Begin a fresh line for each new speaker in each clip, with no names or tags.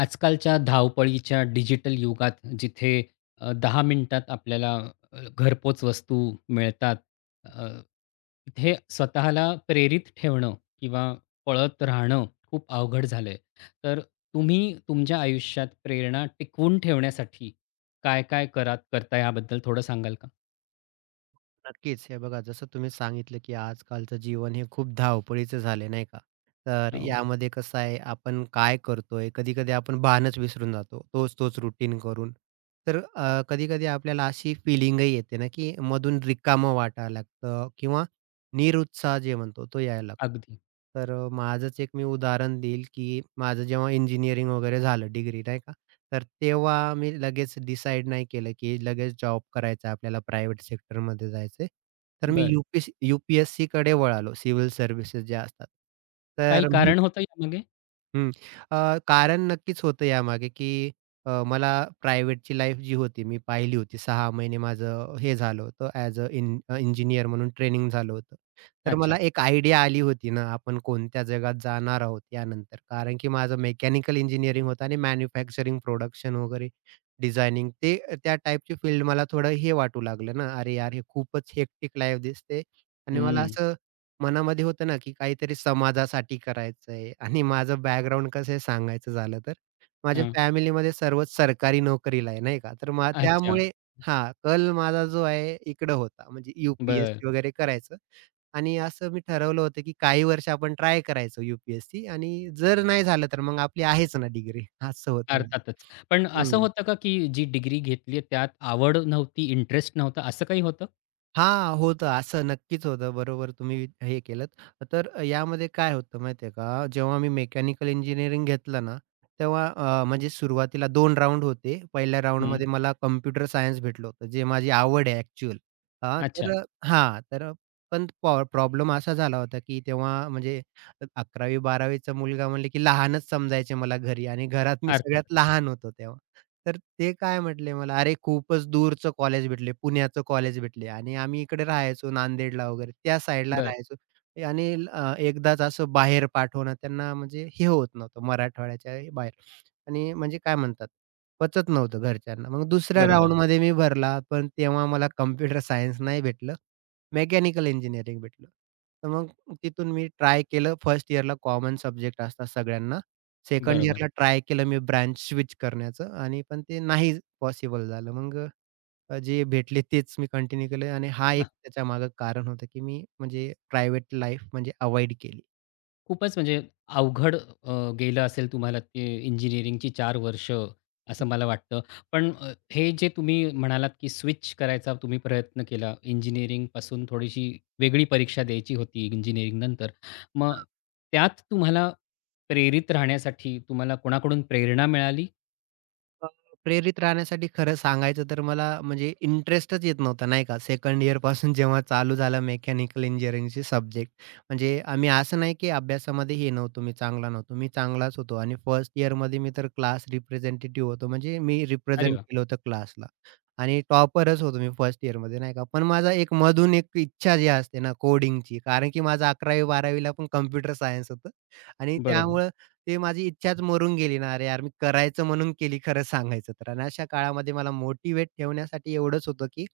आजकालच्या धावपळीच्या डिजिटल युगात जिथे अ, 10 मिनिटात आपल्याला अ, घरपोच वस्तू मिळतात. अ, हे स्वतःला प्रेरित ठेवणं किंवा पळत राहणं खूप अवघड झालंय. तर तुम्ही तुमच्या आयुष्यात प्रेरणा टिकवून ठेवण्यासाठी काय-काय करात करताय याबद्दल थोडं सांगाल का?
नक्कीच, हे बघा जसं तुम्ही सांगितलं, की आजकालचं जीवन हे खूप धावपळीचं झाले नाही का, तर
हो.
यामध्ये कसं आहे आपण काय करतोय, कधी-कधी आपण भानच विसरून जातो. तोच तोच रुटीन करून. तर अ, कधी-कधी आपल्याला अशी फीलिंगही येते ना, की मधून रिकामं वाटायला लागतं किंवा निरुत्साह जे म्हणतो, तो यायला लागतो.
अगदी.
तर अ, माझंच एक मी उदाहरण देईल, की माझं जेव्हा इंजिनिअरिंग वगैरे झालं, डिग्री नाही का. तर तेव्हा मी लगेच डिसाईड नाही केलं, की लगेच जॉब करायचा आहे, आपल्याला प्रायव्हेट सेक्टरमध्ये जायचंय. तर मी
बरं.
यू-पी-एस यू-पी-एस-सीकडे वळालो, सिव्हिल सर्व्हिस ज्या असतात.
काही
तर मी
कारण होतं यामागे?
हं, अ, कारण नक्कीच होतं यामागे, की अ, मला प्रायव्हेटची लाईफ जी होती, मी पाहिली होती. 6 महिने माझं हे झालं होतं ॲज अ इं इंजिनिअर म्हणून ट्रेनिंग झालं होतं. तर मला
अच्छा.
एक आयडिया आली होती ना, आपण कोणत्या जगात जाणार आहोत यानंतर कारण की माझं मेकॅनिकल इंजिनिअरिंग होतं आणि मॅन्युफॅक्चरिंग प्रोडक्शन वगैरे डिझायनिंग ते त्या टाईपची फील्ड मला थोडं हे वाटू लागलं ना, अरे, यार हे खूपच हेक्टिक लाईफ दिसते. आणि मला
हं.
असं मनामध्ये होतं ना, की काहीतरी समाजासाठी करायचं आहे आणि माझं बॅकग्राऊंड कसं आहे सांगायचं झालं, तर माझ्या
हं.
फॅमिलीमध्ये सर्वच सरकारी नोकरीला आहे नाही का. तर मग
अच्छा.
त्यामुळे हां, कल माझा जो आहे इकडं होता, म्हणजे
बरं.
यू-पी-एस-सी वगैरे करायचं आणि असं मी ठरवलं होतं, की काही वर्ष आपण ट्राय करायचं यू-पी-एस-सी आणि जर नाही झालं, तर मग आपली आहेच ना डिग्री असं होतं.
अर्थातच. पण असं
हं.
होतं का, की जी डिग्री घेतली आहे त्यात आवड नव्हती, इंटरेस्ट नव्हता असं काही होतं?
हां, होतं असं, नक्कीच होतं, बरोबर तुम्ही हे केलंत. त तर यामध्ये काय होतं माहिती आहे का, जेव्हा मी मेकॅनिकल इंजिनिअरिंग घेतलं ना, तेव्हा अ, म्हणजे सुरुवातीला 2 राउंड होते. 1ल्या
हं.
राउंडमध्ये मला कॉम्प्युटर सायन्स भेटलं होतं. जे माझी आवड आहे ॲक्चुअल. हां, तर
अच्छा.
हां, तर अ, पण पॉ प्रॉब्लेम असा झाला होता, की तेव्हा म्हणजे 11वी-12वी चा मुलगा म्हणले, की लहानच समजायचे मला घरी आणि घरात मी सगळ्यात
अर्थातच.
लहान होतो तेव्हा, तर ते काय म्हटले मला "अरे, खूपच दूरचं कॉलेज भेटले, पुण्याचं कॉलेज भेटले." आणि आम्ही इकडे राहायचो नांदेडला वगैरे त्या साईडला
बरं.
राहायचो आणि अ, एकदाच असं बाहेर पाठवणं त्यांना म्हणजे हे होत नव्हतं, मराठवाड्याच्याही बाहेर आणि म्हणजे काय म्हणतात, पचत नव्हतं घरच्यांना. मग 2ऱ्या
बरोबर.
राउंडमध्ये मी भरला, पण तेव्हा मला कॉम्प्युटर सायन्स नाही भेटलं, मेकॅनिकल इंजिनिअरिंग भेटलं. तर मग तिथून मी ट्राय केलं. 1st इयरला कॉमन सब्जेक्ट असतात सगळ्यांना, 2nd
बरोबर.
इयरला ट्राय केलं मी ब्रँच स्विच करण्याचं आणि पण ते नाही पॉसिबल झालं. मग अ, जे भेटले तेच मी कंटिन्यू केलं आणि हा
हं.
एक त्याच्यामागे कारण होतं की मी म्हणजे प्रायव्हेट लाईफ म्हणजे अव्हॉइड केली.
खूपच म्हणजे अवघड अ, गेलं असेल तुम्हाला ते इंजिनिअरिंगची 4 वर्ष
हं.
असं मला वाटतं. पण अ, हे जे तुम्ही म्हणालात की स्विच करायचा तुम्ही प्रयत्न केला
हं.
इंजिनिअरिंगपासून थोडीशी वेगळी परीक्षा द्यायची होती इंजिनिअरिंग नंतर, मग
हां.
त्यात तुम्हाला प्रेरित राहण्यासाठी तुम्हाला कोणाकडून प्रेरणा मिळाली?
[unintelligible] प्रेरित राहण्यासाठी खरं सांगायचं तर मला म्हणजे इंटरेस्टच येत नव्हता नाही का, सेकंड इअरपासून जेव्हा चालू झालं मेकॅनिकल इंजिनिअरिंगचे सब्जेक्ट. म्हणजे आम्ही असं नाही की अभ्यासामध्ये हे नव्हतो, मी चांगला नव्हतो, मी चांगलाच होतो आणि फर्स्ट इअरमध्ये मी तर क्लास रिप्रेझेंटेटिव्ह होतो, म्हणजे मी
अरे
रिप्रेझेंट
वाह!
केलं होतं क्लासला आणि टॉपरच होतो मी फर्स्ट इअरमध्ये, नाही का, पण माझा एक मधून एक इच्छा जी असते ना कोडिंगची कारण की माझं 11वी-12वीला पण कॉम्प्युटर सायन्स होतं आणि
बरोबर.
त्यामुळे ते माझी इच्छाच मरून गेली ना, अरे यार मी करायचं म्हणून केली खरं सांगायचं तर आणि अशा काळामध्ये मला मोटिव्हेट ठेवण्यासाठी एवढंच होतं की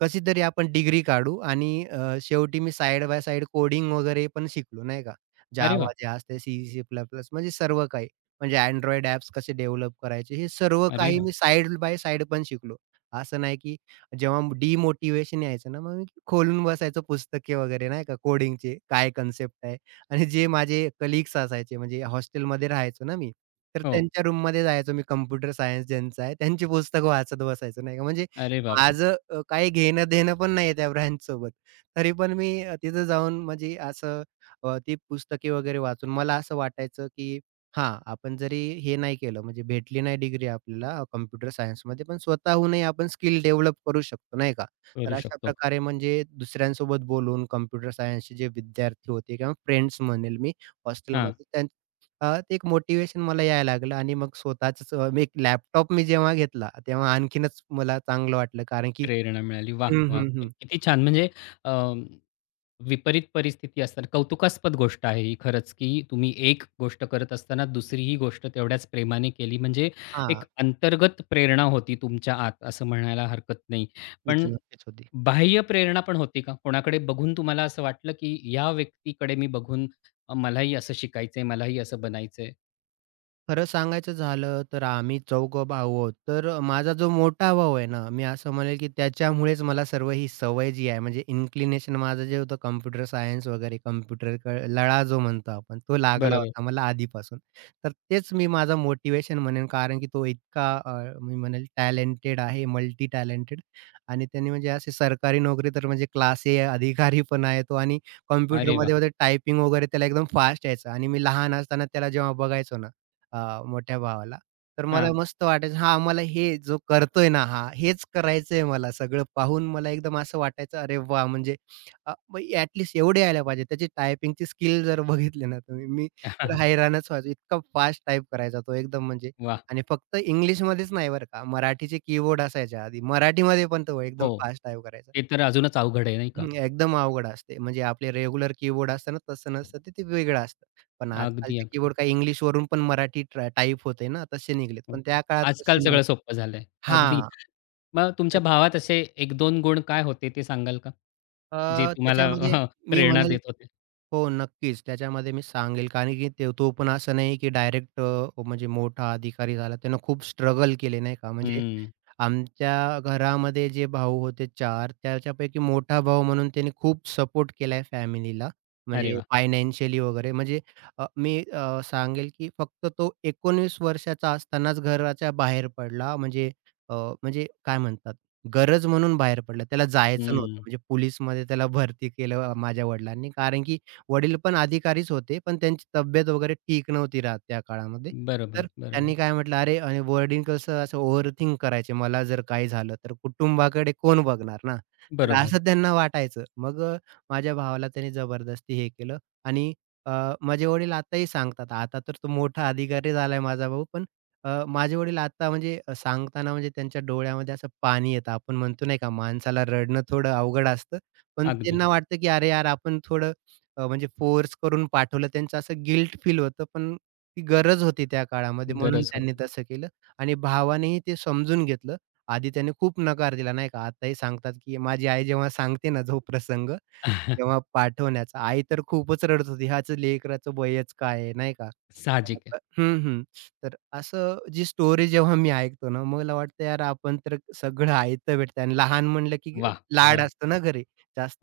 कशीतरी आपण डिग्री काढू आणि अ, शेवटी मी साइड बाय साइड कोडिंग वगैरे पण शिकलो, नाही का?
अरे
Java
वाह!
जे असते, C, C++, म्हणजे सर्व काही. म्हणजे Android ॲप्स कसे डेव्हलप करायचे, हे सर्व
अरे
काही
वाह!
मी साइड बाय साइड पण शिकलो. असं नाही की जेव्हा डिमोटिव्हेशन यायचं ना, मग मी खोलून बसायचो पुस्तके वगैरे, नाही का, कोडिंगचे काय कन्सेप्ट आहे आणि जे माझे कलीग्स असायचे म्हणजे हॉस्टेलमध्ये राहायचो ना मी, तर
हो.
त्यांच्या रूममध्ये जायचो, मी कॉम्प्युटर सायन्स ज्यांचं आहे, त्यांची पुस्तकं वाचत बसायचो, नाही का, म्हणजे
अरे बापरे!
माझं अ, काही घेणं-देणं पण नाहीये त्या ब्रांचसोबत, तरी पण मी अ, तिथं जाऊन म्हणजे असं अ, ती पुस्तके वगैरे वाचून मला असं वाटायचं की हां, आपण जरी हे नाही केलं, म्हणजे भेटली नाही डिग्री आपल्याला कॉम्प्युटर सायन्समध्ये, पण स्वतःहूनही आपण स्किल डेव्हलप करू शकतो, नाही का? तर
करू शकतो.
अशाप्रकारे म्हणजे दुसऱ्यांसोबत बोलून कॉम्प्युटर सायन्सचे जे विद्यार्थी होते किंवा फ्रेंड्स म्हणेल मी
हां.
हॉस्टेलमध्ये त्यान अ, ते एक मोटिव्हेशन मला यायला लागलं आणि मग स्वतःचंच अ, मी एक लॅपटॉप मी जेव्हा घेतला, तेव्हा आणखीनच मला चांगलं वाटलं कारण की
प्रेरणा मिळाली. वाह,
हं,
वाह!
हं,
क
हं.
किती छान! म्हणजे अं, विपरीत परिस्थिती असताना कौतुकास्पद गोष्ट आहे ही खरंच की तुम्ही एक गोष्ट करत असताना दुसरीही गोष्ट तेवढ्याच प्रेमाने केली. म्हणजे एक
हां.
अंतर्गत प्रेरणा होती तुमच्या आत असं म्हणायला हरकत नाही.
ती
पण
तर नक्कीच होती.
बाह्य प्रेरणा पण होती का कोणाकडे बघून तुम्हाला असं वाटलं की या व्यक्तीकडे मी बघून मलाही असं शिकायचंय, मलाही असं बनायचंय?
खरं सांगायचं झालं, तर आम्ही चौघे भाऊ आहोत. तर माझा जो मोठा भाऊ आहे ना, मी असं म्हणेल की त्याच्यामुळेच मला सर्वही, सवय जी आहे, म्हणजे इन्क्लिनेशन माझं जे होतं कॉम्प्युटर सायन्स वगैरे, कम्प्युटर, क लळा जो म्हणतो आपण, तो लागला
बरोबर.
होता मला आधीपासून. तर तेच मी माझं मोटिवेशन म्हणेन. कारण की तो इतका अ, मी म्हणेल टॅलेंटेड आहे. मल्टी टॅलेंटेड आणि त्याने म्हणजे अशी सरकारी नोकरी, तर म्हणजे क्लास ए अधिकारी पण आहे तो. आणि
अरे वाह!
कॉम्प्युटरमध्ये टायपिंग वगैरे, त्याला एकदम फास्ट यायचं आणि मी लहान असताना त्याला जेव्हा बघायचो ना, अ, मोठ्या भावाला, तर मला
हां.
मस्त वाटायचं. हा आम्हाला, हे जो करतोय ना, हा हेच करायचंय मला. सगळं पाहून मला एकदम असं वाटायचं, अरे वाह! म्हणजे अ, ॲटलीस्ट एवढे यायला पाहिजे. त्याची टायपिंगची स्किल जर बघितले ना तुम्ही, मी तर हैराणच व्हायचो. इतका फास्ट टाइप करायचा तो एकदम. म्हणजे
वाह!
आणि फक्त इंग्लिशमध्येच नाही बरं का, मराठीचे कीबोर्ड असायच्या आधी. मराठीमध्ये पण तो
हो.
एकदम फास्ट टाइप करायचा.
ते तर अजूनच अवघड आहे नाही का?
हं, हं, एकदम अवघड असते. म्हणजे आपले रेग्युलर कीबोर्ड असत ना, तसं नसतं तर ते वेगळं असतं. पण
अगदी,
आजकालचे
अगदी.
कीबोर्ड काही इंग्लिशवरून पण मराठीत ट्रा टाइप होते ना, तसे निघालेत
हो
पण
का.
त्या काळात
आजकाल
तसे
सगळं
नव्हते
सोपं झालंय. अगदी.
हां,
मग
तर
तुमच्या भावात असे 1-2 गुण काय होते ते सांगाल का?
अ,
जे तुम्हाला
त्याच्यामध्ये, मी
प्रेरणा
म्हणेल.
देत होते?
हो, नक्कीच. त्याच्यामध्ये मी सांगेल, कारण की ते तो पण असं नाही की डायरेक्ट अ, म्हणजे मोठा अधिकारी झाला. त्यानं खूप स्ट्रगल केले नाही का. म्हणजे
हं.
आमच्या घरामध्ये जे भाऊ होते 4. त्याच्यापैकी मोठा भाऊ म्हणून त्याने खूप सपोर्ट केला आहे फॅमिलीला.
अरे
म्हणजे
वाह!
फायनान्शियली वगैरे, म्हणजे अ, मी अ, सांगेल की फक्त तो 19 वर्षाचा असतानाच घराच्या बाहेर पडला. म्हणजे अ, म्हणजे काय म्हणतात, गरज म्हणून बाहेर पडला त्याला जायचं नव्हतं.
हं.
म्हणजे पोलिसमध्ये त्याला भरती केलं माझ्या वडिलांनी. कारण की वडील पण अधिकारीच होते पण त्यांची तब्येत वगैरे ठीक नव्हती राहतं त्या काळामध्ये. तर
बरोबर, बरोबर.
त्यांनी काय म्हटलं, अरे आणि वडील कसं असं ओव्हर थिंक करायचे. मला जर काही झालं तर कुटुंबाकडे कोण बघणार ना, तर
बरोबर.
असं त्यांना वाटायचं. मग अ, माझ्या भावाला त्यांनी जबरदस्ती हे केलं आणि अ, माझे वडील आताही सांगतात. आता तर तो मोठा अधिकारी झालायं माझा भाऊ, पण अ, माझे वडील आता म्हणजे अ, सांगताना म्हणजे त्यांच्या डोळ्यामध्ये असं पाणी येतं. आपण म्हणतो नाही का माणसाला रडणं थोडं अवघड असतं. पण
अगदी.
त्यांना वाटतं की अरे यार! आपण थोडं अ, म्हणजे फोर्स करून पाठवलं, त्यांचं असं गिल्ट फील होतं. पण ती गरज होती, त्या काळामध्ये म्हणून
गरज
त्यांनी
होती.
तसं केलं आणि भावानेही ते समजून घेतलं. आधी त्यांनी खूप नकार दिला नाही का आताही सांगतात, की माझी आई जेव्हा सांगते ना, जो प्रसंग तेव्हा पाठवण्याचा, आई तर खूपच रडत होती. ह्याच लेकराचं वयच काय आहे नाही का. खरं
साहजिक आहे.
तर हं, हं. तर असं जी स्टोरी जेव्हा मी ऐकतो ना, मला वाटतं यार, आपण तर सगळं आयत भेटतंय आणि लहान म्हणलं की
वाह, वाह!
लाड असतं ना घरी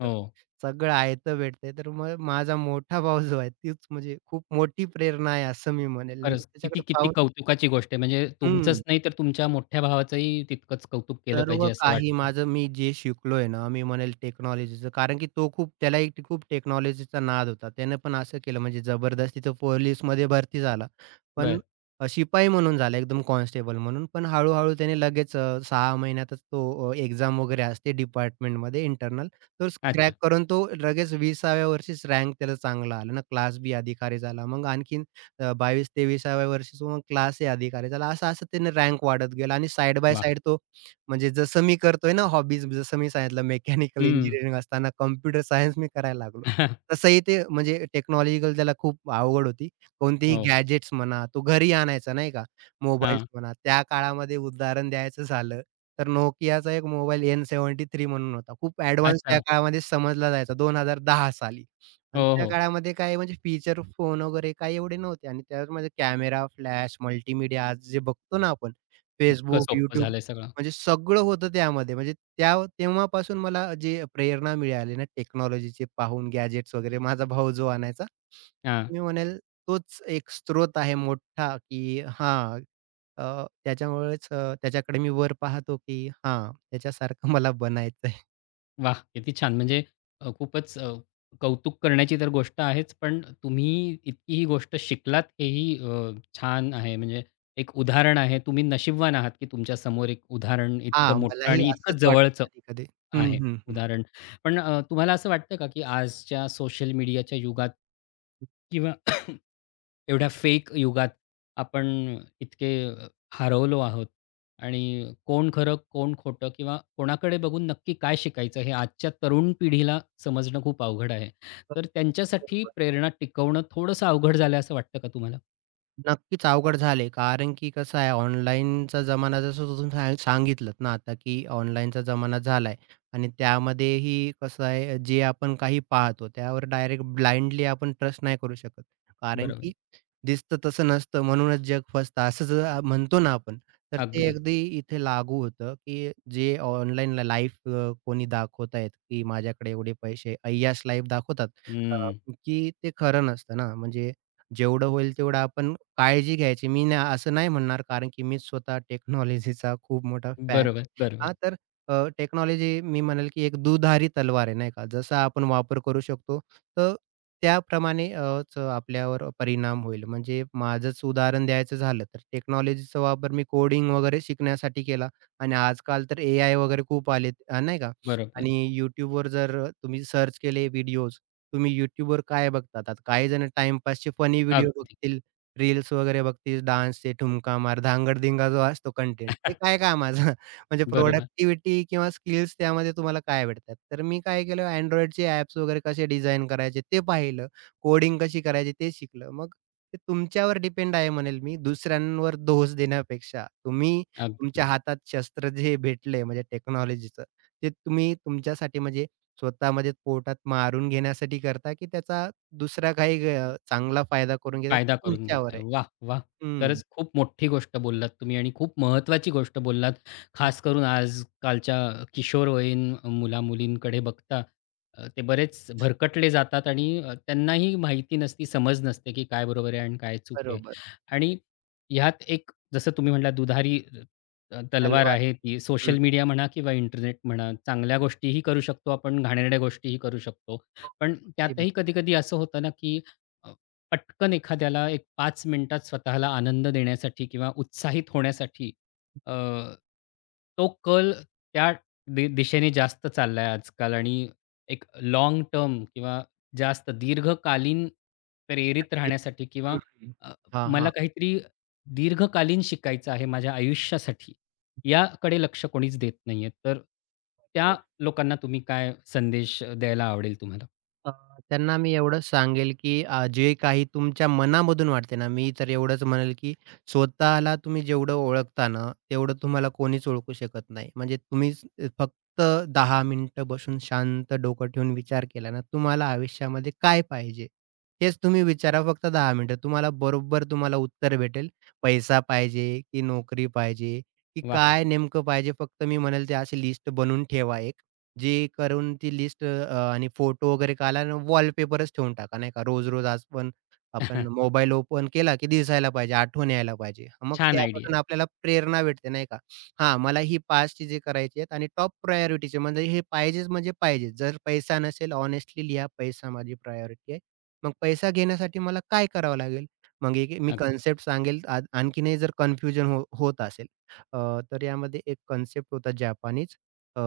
अ, हो.
सगळं आयत भेटतंय, तर मग माझा मोठा भाऊ जो आहे, तीच म्हणजे खूप मोठी प्रेरणा आहे असं मी म्हणेल. म्हणजे
खरंच किती,
त्याच्याकडे
किती
पाहून
कौतुकाची गोष्ट आहे. म्हणजे तुमचंच
हं.
नाहीतर तुमच्या मोठ्या भावाचंही तितकंच कौतुक केलं पाहिजे,
सर्व
असं
काही
वाटतं.
माझं, मी जे शिकलोय ना. मी म्हणेल टेक्नॉलॉजीचं. कारण की तो खूप त्यालाही खूप टेक्नॉलॉजीचा नाद होता. त्याने पण असं केलं म्हणजे जबरदस्तीच तो पोलिसमध्ये भरती झाला. पण
बरं.
अ, शिपाई म्हणून झाला. एकदम कॉन्स्टेबल म्हणून. पण हळू-हळू त्याने लगेच अ, 6 महिन्यातच तो अ, एक्झाम वगैरे असते डिपार्टमेंटमध्ये इंटरनल. तो
अच्छा.
क्रॅक करून, तो लगेच 20सा व्या वर्षीच रँक त्याला चांगला आला अन क्लास बी अधिकारी झाला. मग आणखीन अ, 22-23सा व्या वर्षीच मग क्लास ए अधिकारी झाला. असं, असं त्याने रँक वाढत गेला. आणि साइड बाय
वाह!
साइड तो म्हणजे जसं मी करतोय ना हॉबीज जसं मी सांगितलं मेकॅनिकल
हं.
इंजिनिअरिंग असताना कॉम्प्युटर सायन्स मी करायला लागलो. तसंही ते म्हणजे टेक्नॉलॉजिकल त्याला खूप आवड होती. कोणतीही
हो.
गॅजेट्स म्हणा. तो घरी आणायचा नाही का. मोबाईल्स
हां.
म्हणा, त्या काळामध्ये उदाहरण द्यायचं झालं, तर Nokiaचा एक मोबाईल एन 73 म्हणून होता, खूप ॲडव्हान्स त्या
अच्छा.
काळामध्ये समजला जायचा. 2010 साली आणि
हो,
त्या
हो.
काळामध्ये काय म्हणजे फीचर फोन वगैरे, काय एवढे नव्हते आणि त्याचमध्ये कॅमेरा, फ्लॅश, मल्टीमीडिया जे बघतो ना, आपण
इतकं
Facebook,
सोपं
YouTube
झालंय सगळं.
म्हणजे सगळं होतं त्यामध्ये. म्हणजे त्या व तेव्हापासून मला जे प्रेरणा मिळाली ना, टेक्नॉलॉजीचे पाहून गॅजेट्स वगैरे, माझा भाऊ जो आणायचा.
हां.
मी म्हणेल, तोच एक स्रोत आहे मोठा, की हां, अ, त्याच्यामुळेच अ, त्याच्याकडे मी वर पाहतो की हां, याच्यासारखं मला बनायचं आहे.
वाह! किती छान म्हणजे अ, खूपच अ, कौतुक करण्याची तर गोष्ट आहेच. पण तुम्ही इतकी ही गोष्ट शिकलात हेही अ, छान आहे म्हणजे एक उदाहरण आहे तुम्ही नशीबवान आहात की तुमच्या समोर एक उदाहरण इतकं
हां,
मोठं
मलाही
आणि इतकं
असंच
जवळचं
वाटतं कधी-कधी. हं,
आहे,
हं, हं.
उदाहरण. पण अ, तुम्हाला असं वाटतं का की आजच्या सोशल मीडियाच्या युगात
हं.
किंवा एवढ्या फेक युगात आपण इतके हरवलो आहोत आणि कोण खरं कोण खोटं किंवा कोणाकडे बघून नक्की काय शिकायचं हे आजच्या तरुण पिढीला समजणं खूप अवघड आहे.
हं.
तर त्यांच्यासाठी
बरोबर.
प्रेरणा टिकवणं थोडंसं अवघड झालंय असं वाटतं का तुम्हाला?
नक्कीच, अवघड झाले कारण की कसं आहे ऑनलाईनचा जमाना जसं तुम्ही [unintelligible] सांगितलंत ना आता की ऑनलाईनचा जमाना झालाय आणि त्यामध्येही कसं आहे जे आपण काही पाहतो त्यावर डायरेक्ट ब्लाइंडली आपण ट्रस्ट नाही करू शकत. कारण
बरोबर.
की "दिसतं तसं नसतं म्हणूनच जग फसतं." असं ज अ, म्हणतो ना आपण. तर ते
अगदी.
अगदी इथे लागू होतं, की जे ऑनलाईन ल लाईफ कोणी दाखवत आहेत की माझ्याकडे एवढे पैसे, अय्याश लाईफ दाखवतात अ,
हं.
की ते खरं नसतं ना. म्हणजे जेवढं होईल तेवढं आपण काळजी घ्यायची मी न असं नाही म्हणणार, कारण की मी स्वतः टेक्नॉलॉजीचा खूप मोठा फॅन आहे.
बरोबर, बरोबर.
हां, तर अ, टेक्नॉलॉजी मी म्हणेल की एक दुधारी तलवार आहे, नाही का. जसा आपण वापर करू शकतो तर त्याप्रमाणे अ, च आपल्यावर परिणाम होईल. म्हणजे माझंच उदाहरण द्यायचं झालं तर टेक्नॉलॉजीचा वापर मी कोडिंग वगैरे शिकण्यासाठी केला आणि आजकाल तर एआय वगैरे खूप आलेत. अ, नाही का.
बरोबर.
आणि YouTubeवर जर तुम्ही सर्च केले व्हिडिओज, तुम्ही YouTubeवर काय बघतात? आता काही जण टाईमपासचे फनी व्हिडिओ
अगदी.
बघतील, रील्स वगैरे बघतील, डान्सचे ठुमका मार, धांगड-धिंगा जो असतो कंटेंट ते काय कामाचा. म्हणजे
बरोबर.
प्रॉडक्टिव्हिटी किंवा स्किल्स त्यामध्ये तुम्हाला काय आवडतात. तर मी काय केलं Androidचे ॲप्स वगैरे कसे डिझाइन करायचे ते पाहिलं. कोडिंग कशी करायची ते शिकलो. मग ते तुमच्यावर डिपेंड आहे म्हणेल मी दुसऱ्यांवर दोष देण्यापेक्षा. तुम्ही
अगदी.
तुमच्या हातात शस्त्र जे भेटलंय, म्हणजे टेक्नॉलॉजीचं. ते तुम्ही तुमच्यासाठी म्हणजे स्वतःमध्ये पोटात मारून घेण्यासाठी करता की त्याचा दुसरा काही गैर अ, चांगला फायदा करून घेता तो
फायदा करून घेत
तुमच्यावर
आहे.
आहे.
वाह, वाह!
हं.
खरंच खूप मोठी गोष्ट बोललात तुम्ही आणि खूप महत्वाची गोष्ट बोललात.
हं.
खास करून आजकालच्या किशोरवयीन मुला-मुलींकडे बघता अ, ते बरेच भरकटले जातात आणि त्यांनाही माहिती नसती समज नसते की काय बरोबर आहे आणि काय चूक आहे.
बरोबर.
आणि ह्यात एक जसं तुम्ही म्हटलात दुधारी अ, तलवार
तलवार.
आहे ती
हं.
सोशल मीडिया म्हणा किंवा इंटरनेट म्हणा चांगल्या गोष्टीही करू शकतो आपण, घाणेरड्या गोष्टीही करू शकतो. पण
[unintelligible]
त्यातही कधी-कधी असं होतं ना, की अ, पटकन एखाद्याला एक 5 मिनिटात स्वतःला आनंद देण्यासाठी किंवा उत्साहित होण्यासाठी. अ, तो कल त्या दि दिशेने जास्त चाललाय आजकाल आणि एक लाँगटर्म किंवा जास्त दीर्घकालीन प्रेरित
नक्की,
राहण्यासाठी किंवा
हं, हं.
अ,
हां,
मला
हां.
काहीतरी दीर्घकालीन शिकायचं आहे माझ्या आयुष्यासाठी, याकडे लक्ष कोणीच देत नाहीये. तर त्या
बरोबर.
लोकांना तुम्ही काय संदेश द्यायला आवडेल तुम्हाला?
अ, त्यांना मी एवढंच सांगेल की आज जे काही तुमच्या मनामधून वाटते ना, मी तर एवढंच म्हणेल की स्वतःला तुम्ही जेवढं ओळखता ना, तेवढं तुम्हाला कोणीच ओळखू शकत नाही. म्हणजे तुम्हीच फक्त 10 मिनिटं बसून शांत डोकं ठेवून विचार केला ना, तुम्हाला आयुष्यामध्ये काय पाहिजे, हेच तुम्ही विचारा फक्त 10 मिनिटं. तुम्हाला बरोबर तुम्हाला उत्तर भेटेल, पैसा पाहिजे की नोकरी पाहिजे की
वाह!
काय नेमकं पाहिजे. फक्त मी म्हणेल ते अशी लिस्ट बनवून ठेवा एक जे करून, ती लिस्ट अ, आणि फोटो वगैरे काढ आणि वॉलपेपरच ठेवून टाका नाही का, रोज-रोज आज पण आपण मोबाईल ओपन केला की दिसायला पाहिजे, आठवण यायला पाहिजे. मग
छान, आयडिया आहे.
त्यापासून आपल्याला प्रेरणा भेटते नाही का, हां, मला ही 5 चीजे करायची आहेत आणि टॉप प्रायोरिटीची म्हणजे हे पाहिजेच म्हणजे पाहिजे. जर पैसा नसेल हॉनेस्टली लिहा. पैसा माझी प्रायोरिटी आहे. मग पैसा घेण्यासाठी मला काय करावं लागेल, मग [unintelligible] मी
[unintelligible]
कन्सेप्ट सांगेल आ आणखीनही जर कन्फ्युजन हो होत असेल, अ, तर यामध्ये एक कन्सेप्ट होता जपानीच अ,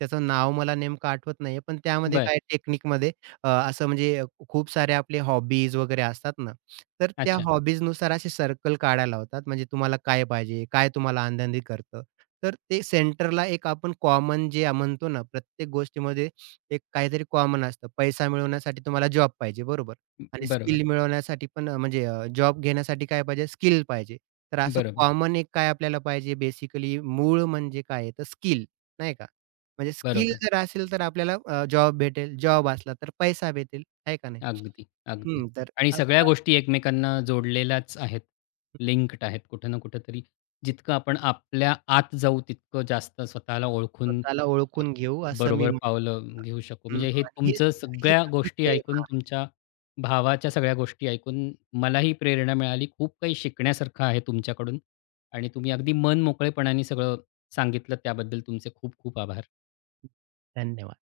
त्याचं नाव मला नेमकं आठवत नाहीये. पण त्यामध्ये
बरं.
काही तकनीकमध्ये अ, असं म्हणजे खूप सारे आपले हॉबीज वगैरे असतात ना, तर त्या
अच्छा.
हॉबीजनुसार असे सर्कल काढायला लावतात. म्हणजे तुम्हाला काय पाहिजे, काय तुम्हाला आनंदी करतं. तर ते सेंटरला एक आपण कॉमन जे म्हणतो ना, प्रत्येक गोष्टीमध्ये एक काहीतरी कॉमन असतं. पैसा मिळवण्यासाठी तुम्हाला जॉब पाहिजे बरोबर
अ,
आणि
बरोबर.
स्किल मिळवण्यासाठी पण अ, म्हणजे अ, जॉब घेण्यासाठी काय पाहिजे, स्किल पाहिजे. तर असं
बरोबर.
कॉमन एक काय आपल्याला पाहिजे बेसिकली मूळ म्हणजे काय तर स्किल नाही का म्हणजे स्किल
बरोबर.
जर असेल, तर आपल्याला अं जॉब भेटेल, जॉब असला, तर पैसा भेटेल आहे का नाही,
अगदी, अगदी
हं तर
आणि सगळ्या
असा
गोष्टी एकमेकांना जोडलेल्याच आहेत. लिंक्ड आहेत कुठे ना कुठेतरी. जितकं आपण आपल्या आत जाऊ तितकं जास्त स्वतःला ओळखून
स्वतःला
अ,
ओळखून घेऊ असं मी
बरोबर
हं
पावलं घेऊ शकू. म्हणजे हे
आणि हीच
तुमचं
ती हीच
सगळ्या
आपली
गोष्टी
प्रेरणा
ऐकून,
आहे.
तुमच्या भावाच्या सगळ्या गोष्टी ऐकून मलाही प्रेरणा मिळाली. खूप काही शिकण्यासारखं आहे तुमच्याकडून आणि तुम्ही अगदी मनमोकळेपणाने सगळं सांगितलं. त्याबद्दल तुमचे खूप-खूप आभार.
धन्यवाद.